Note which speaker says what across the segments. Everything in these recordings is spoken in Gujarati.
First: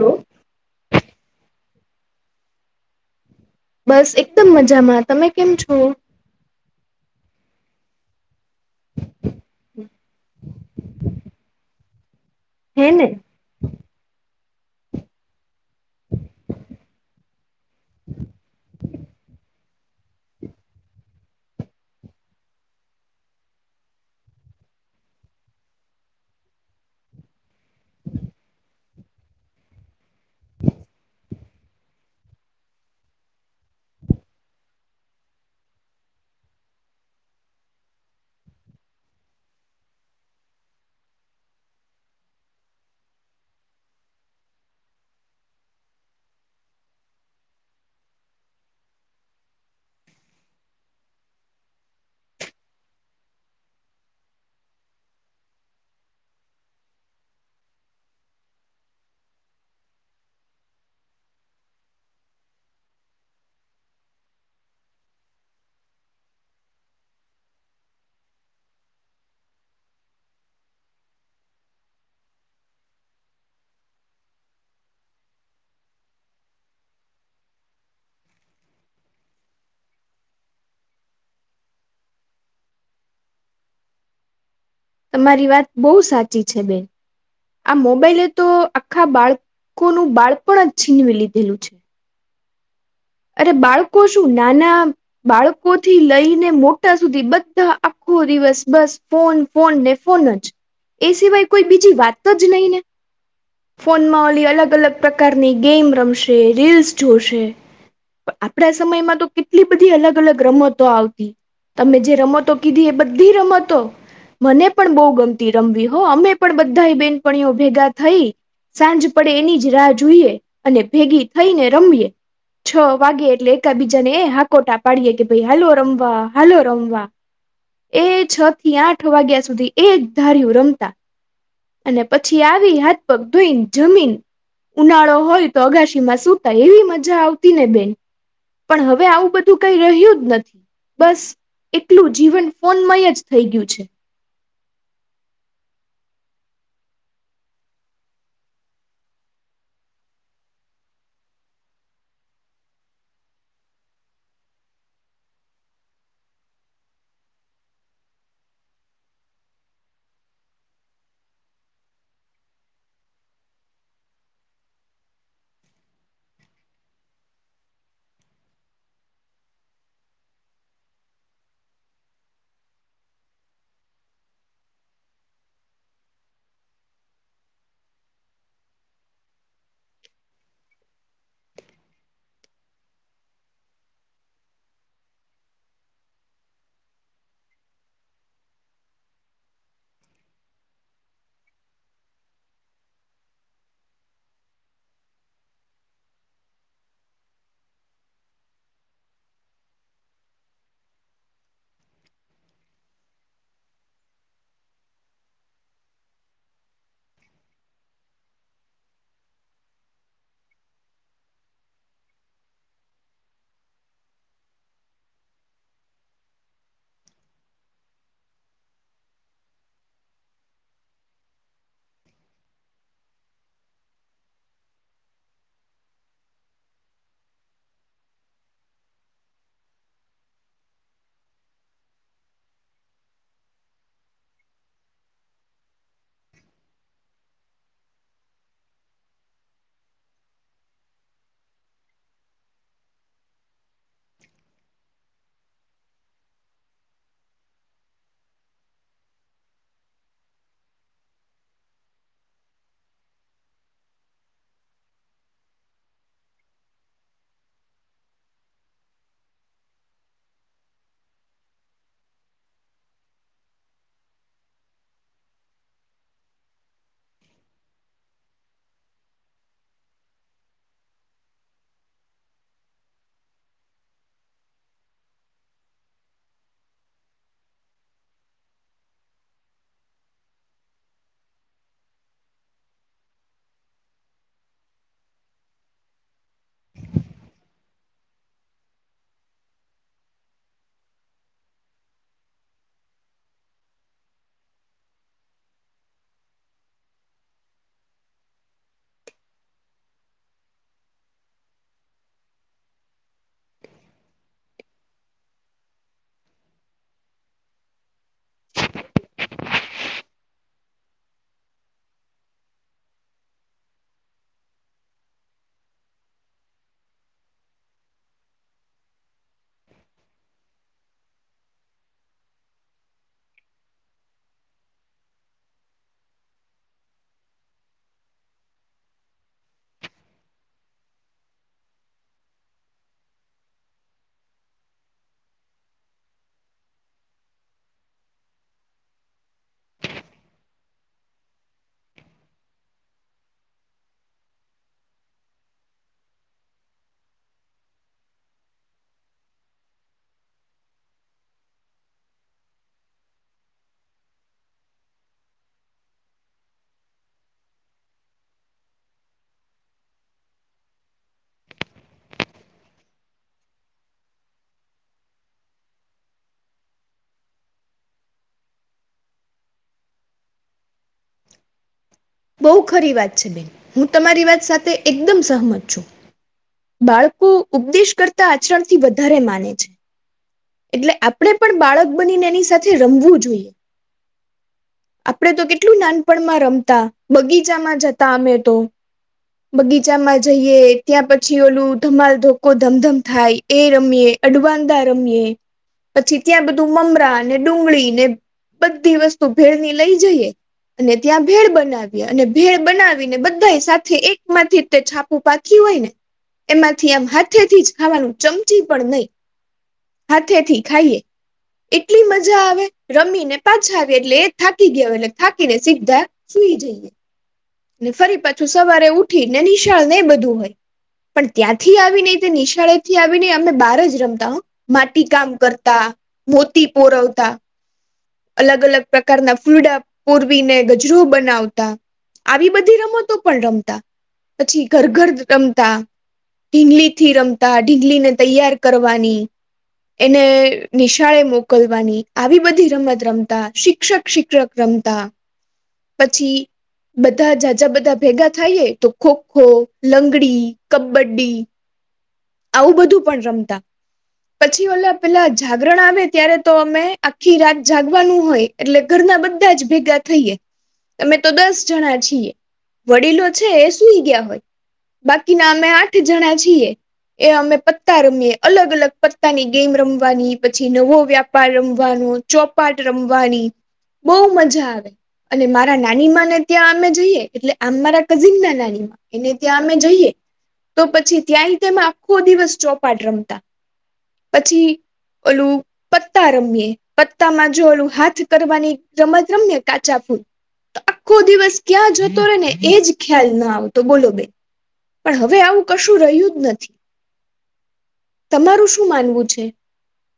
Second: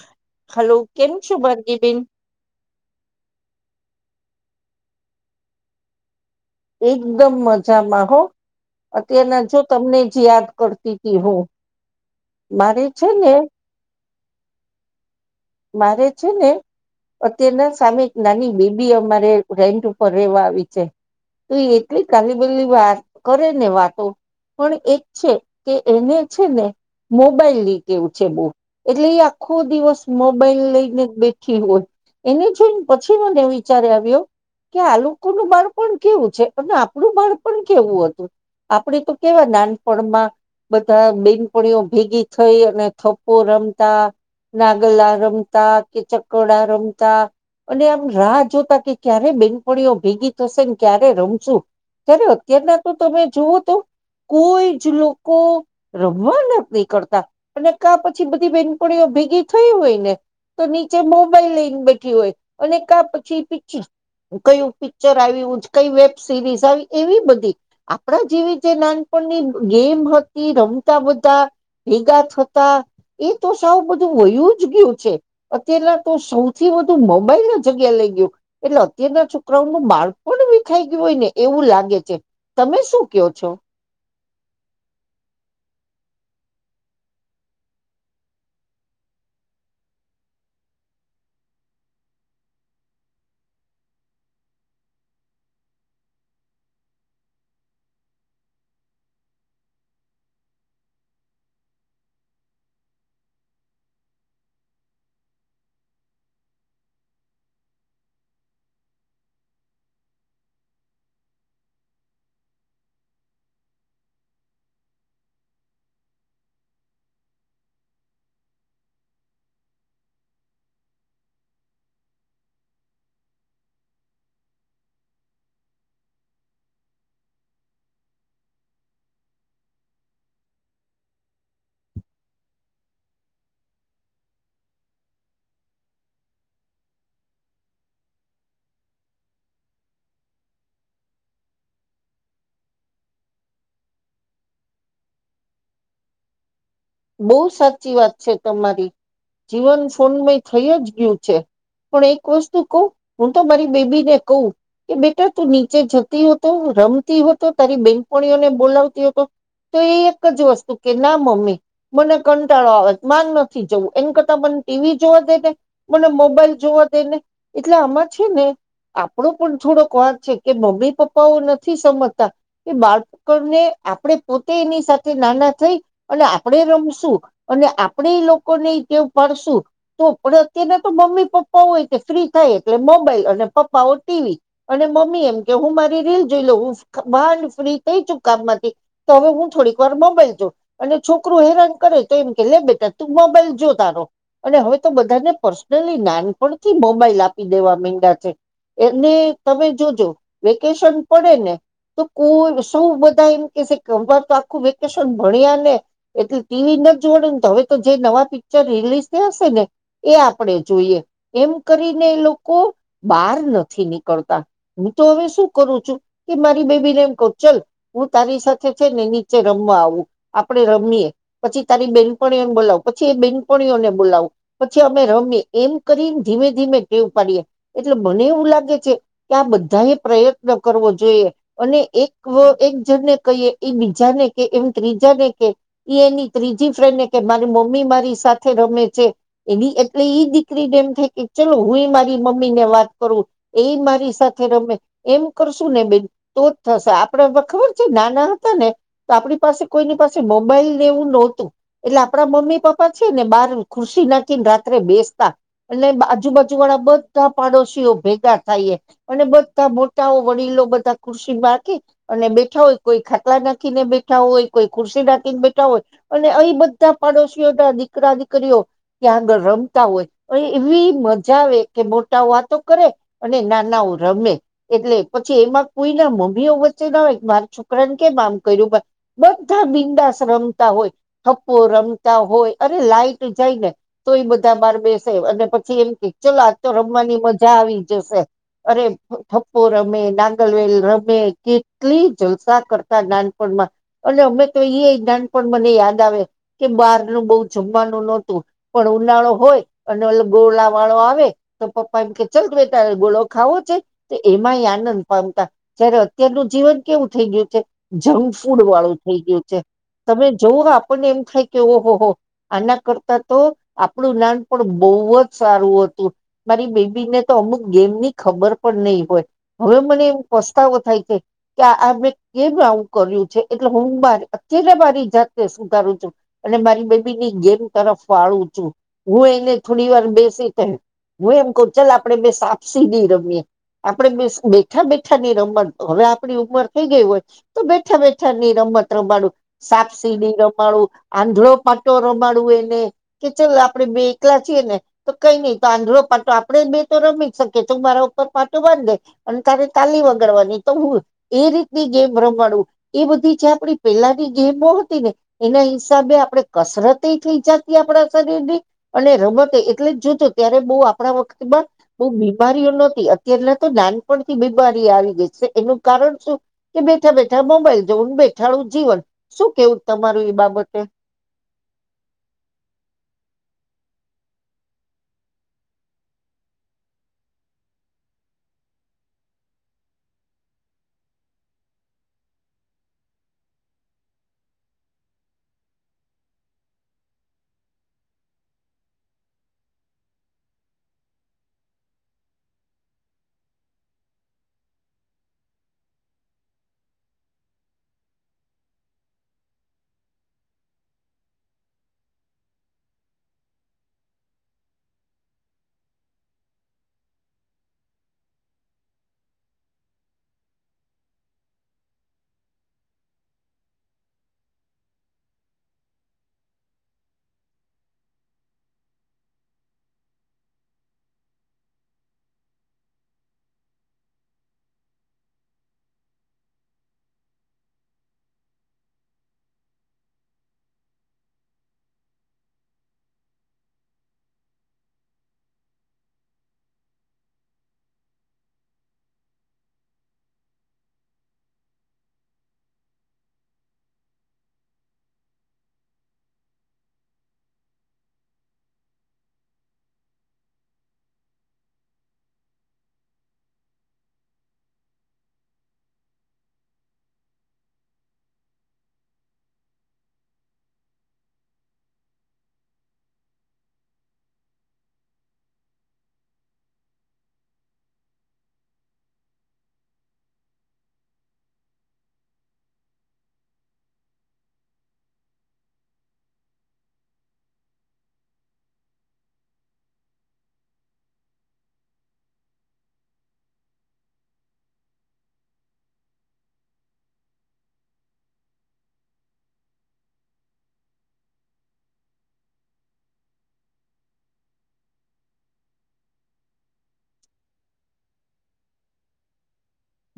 Speaker 1: હલો
Speaker 2: હલો કેમ છો ભરતી બેન
Speaker 1: બસ એકદમ મજામાં તમે કેમ છો
Speaker 2: એકદમ મજામાં હો અત્યારના જો તમને જ યાદ કરતી તી હુ મારે છે ને મારે છે ને અત્યારેના સામે એક નાની બેબી અમારે રેન્ટ ઉપર રેવા આવી છે તો એટલી કાલી બલી વાત કરે ને વાતો પણ એક છે કે એને છે ને મોબાઈલ નઈ કેવું છે બહુ એટલે એ આખો દિવસ મોબાઈલ લઈને બેઠી હોય એને જોઈને પછી મને વિચારે આવ્યો કે આ લોકોનું બાળ પણ કેવું છે અને આપણું બાળ પણ કેવું હતું આપડે તો કેવા નાનપણમાં બધા બેનપણીઓ ભેગી થઈ અને થપ્પો રમતા ગલા રમતા કે ચકોડા રમતા અને આમ રાહ જોતા કે ક્યારે બેનપણીઓ ભેગી થશે ને ક્યારે રમશું અત્યારના તું તમે જોવું તું કોઈ જ લોકો રમવાના ન કરતા અને કા પછી બધી બેનપણીઓ ભેગી થયું હોય ને તો નીચે મોબાઈલ લઈને બેઠી હોય અને કા પછી પીછી કયું પિક્ચર આવ્યું કઈ વેબ સિરીઝ આવી એવી બધી આપણા જેવી જે નાન પણ ની ગેમ હતી રમતા બધા ભેગા થતા એ તો સાૌ બધું વયું જ ગયું છે અત્ય્યારેના તો સૌથી વધુ મોબાઈલ ના જગ્યા લઈ ગયું એટલે અત્યારે છોકરાઓ નું માર્ગ પણ વિખાઈ ગયું હોય ને એવું લાગે છે તમે શું કહો છો
Speaker 1: તમારી વાત બહુ સાચી છે બેન આ મોબાઈલે તો આખા બાળકોનું બાળપ જ છીનવી લીધેલું છે અરે બાળકો શું નાના બાળકોથી લઈને મોટા સુધી બધા આખું આખું દિવસ બસ ફોન ફોન ને ફોન જ એ સિવાય કોઈ બીજી વાત તો જ નહીં ને ફોનમાં ઓલી અલગ અલગ પ્રકારની ગેમ રમશે રીલ્સ જોશે આપડા સમયમાં તો કેટલી બધી અલગ અલગ રમતો આવતી. તમે જે રમતો કીધી એ બધી રમતો મને પણ બહુ ગમતી રમવી હો અમે પણ બધા બેનપણીઓ ભેગા થઈ સાંજ પડે એની જ રાહ જોઈએ અને ભેગી થઈને રમીએ છ વાગે એટલે એક બીજાને હાકોટા પાડીએ કે ભાઈ હલો રમવા હલો રમવા એ છ થી આઠ વાગ્યા સુધી એક ધાર્યું રમતા અને પછી આવી હાથપગ ધોઈ જમીન ઉનાળો હોય તો અગાશીમાં સુતાય એવી મજા આવતી ને બેન પણ હવે આવું બધું કઈ રહ્યું જ નથી. બસ એટલું જીવન ફોનમય જ થઈ ગયું છે.
Speaker 2: બહુ સાચી વાત છે તમારી જીવન ફોનમય થઈ જ ગયું છે. પણ એક વસ્તુ કહુ હું તો મારી બેબી ને કહું કે બેટા તું નીચે જતી હો હતો રમતી હો હતો તારી બેનપણીઓને બોલાવતી હતો. તો એ એક જ વસ્તુ કે ના મમ્મી મને કંટાળો આવેત ન નથી જવું એમ કરતા મને ટીવી જોવા દે ને મને મોબાઈલ જો ના દેને એટલે આમાં છે ને આપણો પણ થોડોક વાક છે કે મમ્મી પપ્પાઓ નથી સમજતા કે બાળપકોને આપડે પોતે એની સાથે નાના થઈ અને આપણે રમશું અને આપણેે લોકોને ટેવ પાડશું તો પણ અત્યારના તો મમ્મી પપ્પા પ્પા હોય ફ્રી થાય એટલે મોબાઈલ અને પપ્પા હો ટીવી અને મમ્મી એમ કે હું મારી રીલ જોઈ લઉ માંડ ફ્રી થઈ છુ કામ માંથી તો હવે હું થોડીક વાર મોબાઈલ જોવ અને છોકરું હેરાન કરે તો એમ કે લે બેટા તું મોબાઈલ જો તારો અને હવે તો બધાને પર્સનલી નાનપણથી મોબાઈલ આપી દેવા માંગ્યા છે. એને તમે જોજો વેકેશન પડે ને તો કોઈ સૌ બધા એમ કે છે [unintelligible] કેર તો આખું વેકેશન ભણ્યા ને એટલે ટીવી નથ જોડેને તો હવે તો જે નવા પિક્ચર રિલીઝ થયા હશે ને એ આપડણે જોઈએ. એમ કરીને એ લોકો બહાર નથી નીકળતા હું તો હવે શું કરું છું. કે મારી બેબી ને એમ કહુ ચલ હું તારી સાથે છે ને નીચે રમવા આવું આપડ આપ રમીએ પછી તારી બેનપણીઓને બોલાવું પછી એ બેનપણીઓને બોલાવું પછી અમે રમીએ એમ કરીને ધીમે ધીમે ટેવ પાડીએ એટલે મને એવું લાગે છે કે આ બધા એ પ્રયત્ન કરવો જોઈએ અને એક એક જણને કહીએ એ બીજાને કે એમ ત્રીજા ને ઈ એ એની ત્રીજી ફ્રેન્ડ કે મારી મમ્મી મારી સાથે રમે છે એની એટલે ઈ દીકરી નેએમ થાય કે ચલો હું એ મારી મમ્મી ને વાત કરું એ મારી સાથે રમે એમ કરશું ને બેન તો જ થશે આપડ ખબર છે નાના હતા ને તો આપણી પાસે કોઈની પાસે મોબાઈલ ને એવું નહોતું એટલે આપણા મમ્મી પપ્પા છે ને બહાર ખુશ નાખીને રાત્રે બેસ તા એટલે આજુ બાાજુ વાળા બધા પાડોશીઓ ભેગા થાય અને બધા મોટા વડીલો બધા ખુરશી માંખી અને બેઠા હોય કોઈ ખાટલા નાખીને બેઠા હોય કોઈ ખુરશી નાકીને બેઠા હોય અને અઇ બધા પાડોશીઓ ના દીકરા દીકરીઓ ત્યાં આગળ રમ તા હોય એવી મજા આવે કે મોટા વાતો કરે અને નાનાઓ રમે એટલે પછી એમાં કોઈ ના મમ્મી ઓ વચ્ચે ના હોય મારા છોકરાને કેમ આમ કર્યું પણ બ બધા બિંડાસ રમતા હોય ઠપ્પો રમતા હોય અરે લાઈટ જાય ને તો એ બધા બાર બેસે અને પછી એમ કે ચલ આજ તો રમવાની મજા આવી જશે. અરે થઠપ્પુ રમે, નાંગલવેલ રમે, કેટલી જલસા કરતા નાનપણ માં અને અમે તો એાન પણ મને યાદ આવે કે બહાર નું બહુ જમવાનું નહોતું પણ હ ઉનાળો હોય અને ગોળા વાળો આવે તો પપ્પા એમ કે ચાલ બેટા ગોળો ખાવો છે. તો એમાંય આનંદ પામતા જ્યારે અત્યારનું જીવન કેવું થઈ ગયું છે જંક ફૂડ વાળું થઈ ગયું છે. તમે જોઓ આપણને એમ થાય કે ઓ હો હો આના કરતા તો આપણું નાન પણ બોવ જ સારું હતું મારી બેબીને તો અમુક ગેમની ખબર પણ નહી હોય હવે મને એમ પસ્તાવો થાય છે કે મે કેમ આવુ કર્યું છે. એટલે હું મા અત્યારે મારી જાતને સુુધારુ છું અને મારી બેબીની ગેમ તરફ વાળું છું. હું એને થોડી વાર બેસી કે હું એમ કવ ચાલ આપડે બે સાપસી રમીએ આપણે બેઠા બેઠાની રમત હવે આપણી ઉંમર થઈ ગઈ હોય તો બેઠા બેઠા ઠાની રમત રમાડું સાપસીડી રમાડું આંધળો પાટો રમાડું એને કે ચાલ આપડે બે એકલા છીએ ને તો કઈ નઈ તો આંધળો પાટો આપડે બે તો રમી જ શકીએ છે મારો પાટો બાંધ દે અને તારી તાલી વગાડવાની તો હું એ રીતની ગેમ રમાડું એ બધી જે આપણી પેલાની ગેમો હતી ને એના હિસાબે આપણે કસરત એ થઈ જતી આપણા શરીરની અને રમત એટલે જોતો ત્યારે બોવ આપણા વખતમાં બો બીમારીઓનો અત્યારના તો નાનપણથી બીમારી આવી ગઈ છે એનું કારણ શું કે બેઠા બેઠા મોબાઈલ જોવાનુ બેઠાળું જીવન શું કેવું તમારું એ બાબતે
Speaker 1: બોવ ખરી વાત છે બેન હું તમારી વાત સાથે એકદમ સહમત છું. બાળકો ઉપદેશ કરતા આચરણથી વધારે માને છે. એટલે આપણેે પણ બાળક બનીને એની સાથે રમવું જોઈએ. આપણેે તો કેટલું નાનપણમાં રમતા બગીચામાં જતા અમે તો બગીચામાં જઈએ ત્યાં પછી ઓલું ધમાલ ધોકો ધમધમ થાય એ રમીએે અડવાંદા રમીએ પછી ત્યાં બધું મમરાને ડુંગળીને બધી વસ્તુ ભેળની લઈ જઈએ. અને ત્યાં ભેળ બનાવીએ અને ભેળ બનાવીને બધા સાથે એક માંથી તે છાપું પાકી હોય ને એમાંથી આમ હાથેથી જ ખાવાનું ચમચી પણ નઈ હાથેથી ખાઈએ એટલી મજા આવે રમીને પાછા આવે એટલે એ થાકી ગયો એટલે થાકીને સીધા ને ફરી પાછું સવારે ઉઠી ને નિશાળ ને બધું હોય. પણ ત્યાંથી આવીને નિશાળેથી આવીને અમે બહાર જ રમતા હો માટી કામ કરતા મોતી પોરવતા અલગ અલગ પ્રકારના ફૂલડા પૂરવીને ગજરુ બનાવતા આવી બધી રમતો પણ રમતા પછી ઘર ઘર રમતા ઢીંગલીથી રમતા ઢીંગલી ને તૈયાર કરવાની એને નિશાળે મોકલવાની આવી બધી રમત રમતા શિક્ષક શિક્ષક રમતા પછી બધા જાજા બધા ભેગા થાયએ તો ખોખો લંગડી કબડ્ડી આવું બધું પણ રમતા પછી ઓલા પેલા જાગરણ આવે ત્યારે તો અમે આખી રાત જાગવાનું હોય એટલે ઘર ના બધા જ ભેગા થઈએ. અમે તો દસ જણા છીએ વડીલો છે એ સુઈ ગયા હોય બાકીના અમે આઠ જણા છીએ એ અમે પત્તા રમીએ અલગ અલગ પત્તાની ગેમ રમવાની પછી નવો વ્યાપાર રમવા વાનુ ચોપાટ રમવાની બોવ મજા આવે અને મારા નાનીમાંને ત્યાં અમે જઈએ એટલે આમ મારા કઝિન ના નાની માં એને ત્યાં અમે જઈએ. તો પછી ત્યાંય તેમાં આખો દિવસ ચોપાટ રમતા પછી ઓલું પત્તા રમીએે પત્તામાં જો ઓલું હાથ કરવાની રમત રમી કાચા ફૂલ આખો દિવસ ક્યાં જતો રે ને એજ ખ્યાલ ના આવતો બોલો બેન પણ હવે આવું કશું રહ્યું જ નથી તમારું શું માનવું છે.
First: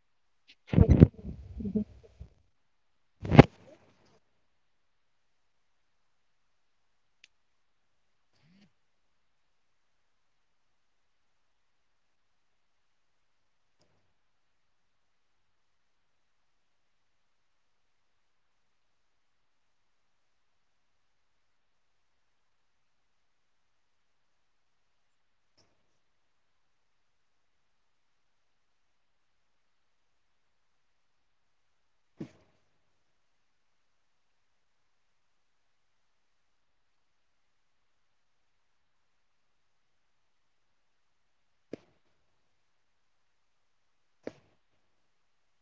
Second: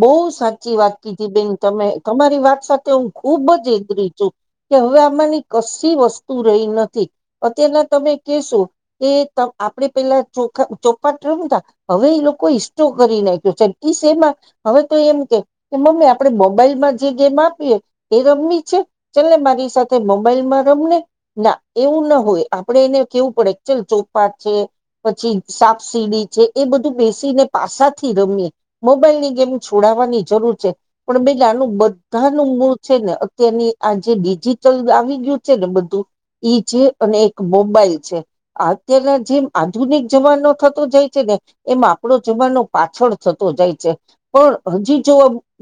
Speaker 2: બોવ સાચી વાત કીધી બેન તમે તમારી વાત સાથે હું ખુબ જ એગરી છું કે હવે આમાંની કશી વસ્તુ રહી નથી તમે કશો એ આપણે પેલા ચોખા ચોપાટ રમતા હવે એ લોકો કરી નાખ્યો છે સેમાં હવે તો એમ કે કે મમ્મી આપડે મોબાઈલ માં જે ગેમ આપી એ રમી છે ચ મારે સાથે મોબાઈલમાં રમને ના એવું ના હોય આપડે એને કેવું પડેચલ ચોપા છે પછી સાપ સીડી છે એ બધું બેસીને પાસાથી રમીએ મોબાઈલ ની મ છોડવાની જરૂર છે પણ બે આનું બધા ન મૂળ છે ને અત્યારની આ જે જી ચલ આવી ગયું છે ને બધું ઈ છે અને એક મોબાઈલ છે અત્યારના જેમ આધુનિક જમાનો થતો જાય છે એમાં આપણો જીવન ન પાછળ થતોું જાય છે પણ હજી જો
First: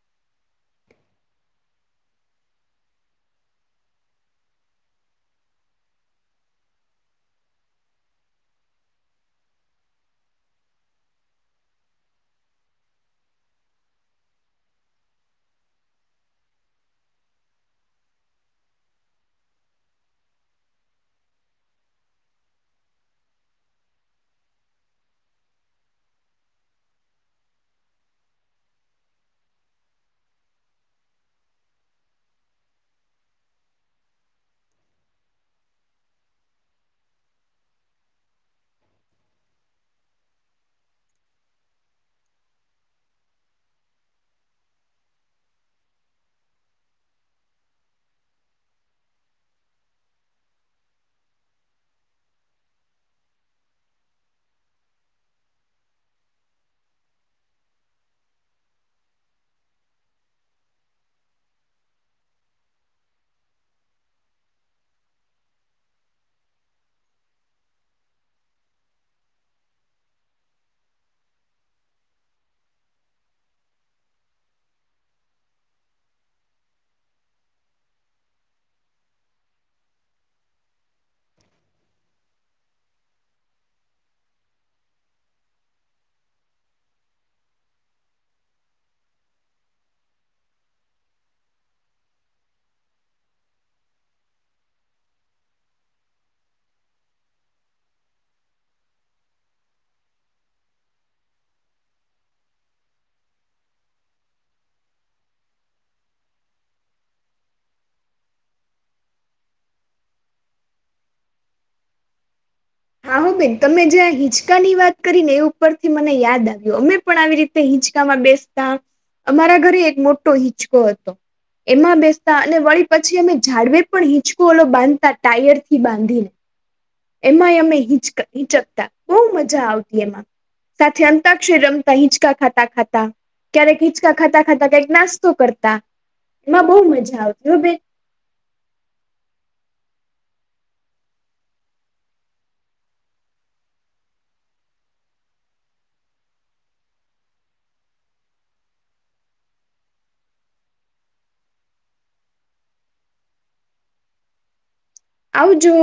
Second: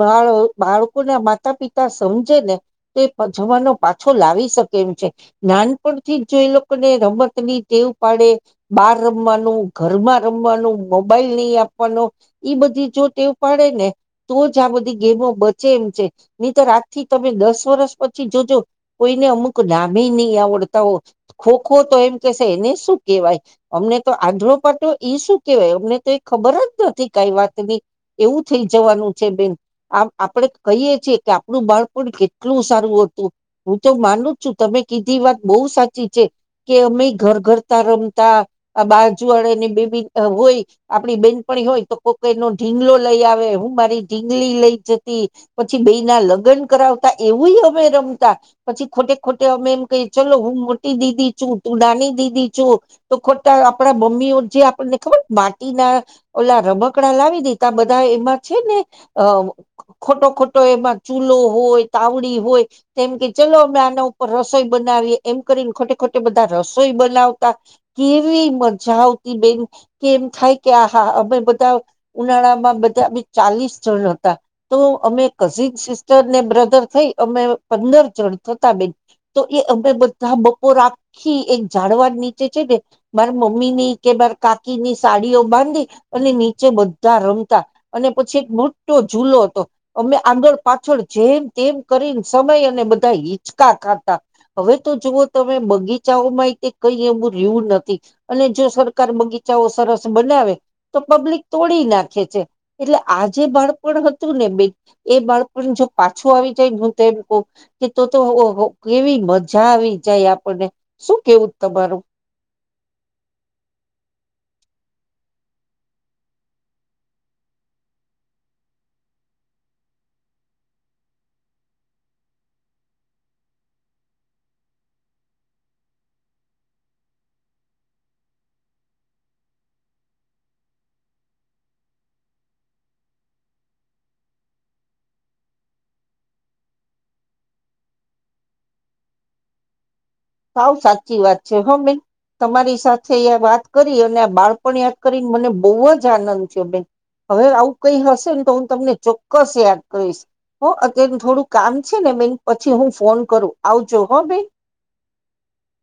Speaker 2: બા બાળકોના માતા પિતા સમજે ને તો જ પાછો લાવી શકે એમ છે નાનપણથી જો એ લોકોને રમત ની ટેવ પાડે બાર રમવાનું ઘરમાં રમવાનું મોબાઈલ નહી આપવાનો ઈ બધી જો તે પડે ને તો જ આ બધી ગેમો બચે એમ છે નહી તોર રાત થી તમે દસ વર્ષ પછી જો કોઈને અમુક નામે નહી આવડતા હો ખોખો તો એમ કેશે એને શું કેહેવાય અમને તો આધડો પાટો ઈ શું કેવાય અમને તો એ ખબર જ નથી કઈ વાતની એવું થઈ જવાનું છે બેન આપણે કહીએ છીએ કે આપણું બાળપણ કેટલું સારું હું તો માનું છું તમે કીધી વાત બહુ સાચી છે કે અમે ઘર ઘર તાર બાજુળની બેબી હોય આપણી બેન પણ હોય તો કોકઈ ન ઢીંગલો લઈ આવે હું મારી ઢીંગલી લઈ જતી પછી બે ના લગ્ન કરાવતા એવું અમે રમતા પછી ખોટે ખોટે અમે એમ કહીએ ચલો હું મોટી દીદી છું તું નાની દીદી છુ તો ખોટા આપડા બમ્મી ઓ જે આપણને ખબર માટી ના ઓલા રબકડા લાવી દી બધા એમાં છે ને ખોટો ખોટો એમાં ચૂલો હોય તાવડી હોય મ કે ચલો અમે આના ઉપર રસોઈ બનાવીએ એમ કરીને ખોટે ખોટે બધા રસોઈ બનાવતા કેવી મજા આવતી બેન કેમ થાય કે આ હા અમે બધા ઉનાળામાં બધા બે ચાલીસ જણ હતા તો અમે કઝિન સિસ્ટર ને બ્રધર થઈ અમે પંદર જણ થતા બેન તો એ અમે બધા બપોર રાખી એક જાઝડવા નીચે છે ને મારા મમ્મી ની કે કાકી ની સાડીઓ બાંધી અને નીચે બધ રમતા અને પછી એક મોટો ૂલો હતો અમે આંધળ પાછળ જેમ તેમ કરી સમય અને બધા હિચકા ખાતા હવે તો જુઓ તમે બગીચાઓમાં કઈ રું નથી અને જો સરકાર બગીચાઓ સરસ બનાવે તો પબ્લિકડી નાખે છે એટલે આ જે બાળપણ હતું ને બે એ બાળપણ જો પાછું આવી જાય હું તો એમ કહ કે તો તો કેવી મજા આવી જાય આપણને શું કેવું બારું
Speaker 1: હા હો બેન તમે જ્યાં હિંચકા ની વાત કરી ને એ ઉપર થી મને યાદ આવ્યું અમે પણ આવી રીતે હિંચકામાં બે અમારા ઘરે એક મોટો હિચકો હતો એમાં બેસતા અને વળી પછી અમે ઝાડવેર પણ હીંચકુ ઓલો બાંધતા ટાયર થી બાંધીને એમાં અમે હિચ હિચકતા બહુ મજા આવતી એમાં સાથે અંતાક્ષર રમતા હિંચકા ખાતા ખાતા ક્યારેક હિચકા ખાતા ખાતા કંક નાસ્તો કરતા એમાં બહુ મજા આવતી હોય બેન
Speaker 2: સાવ સાચી વાત છે હ્મી તમારી સાથે વાત કરી અને આ બાળપણ યાદ કરીને મને બહુ જ આનંદ છે બેન હવે આવું કઈ હશે ને તો હું તમને ચોક્કસ યાદ કરીશ હ અત્ય્યારે થોડું કામ છે ને બેન પછી હું ફોન કરું આવજો હો બેન
Speaker 1: આવજુ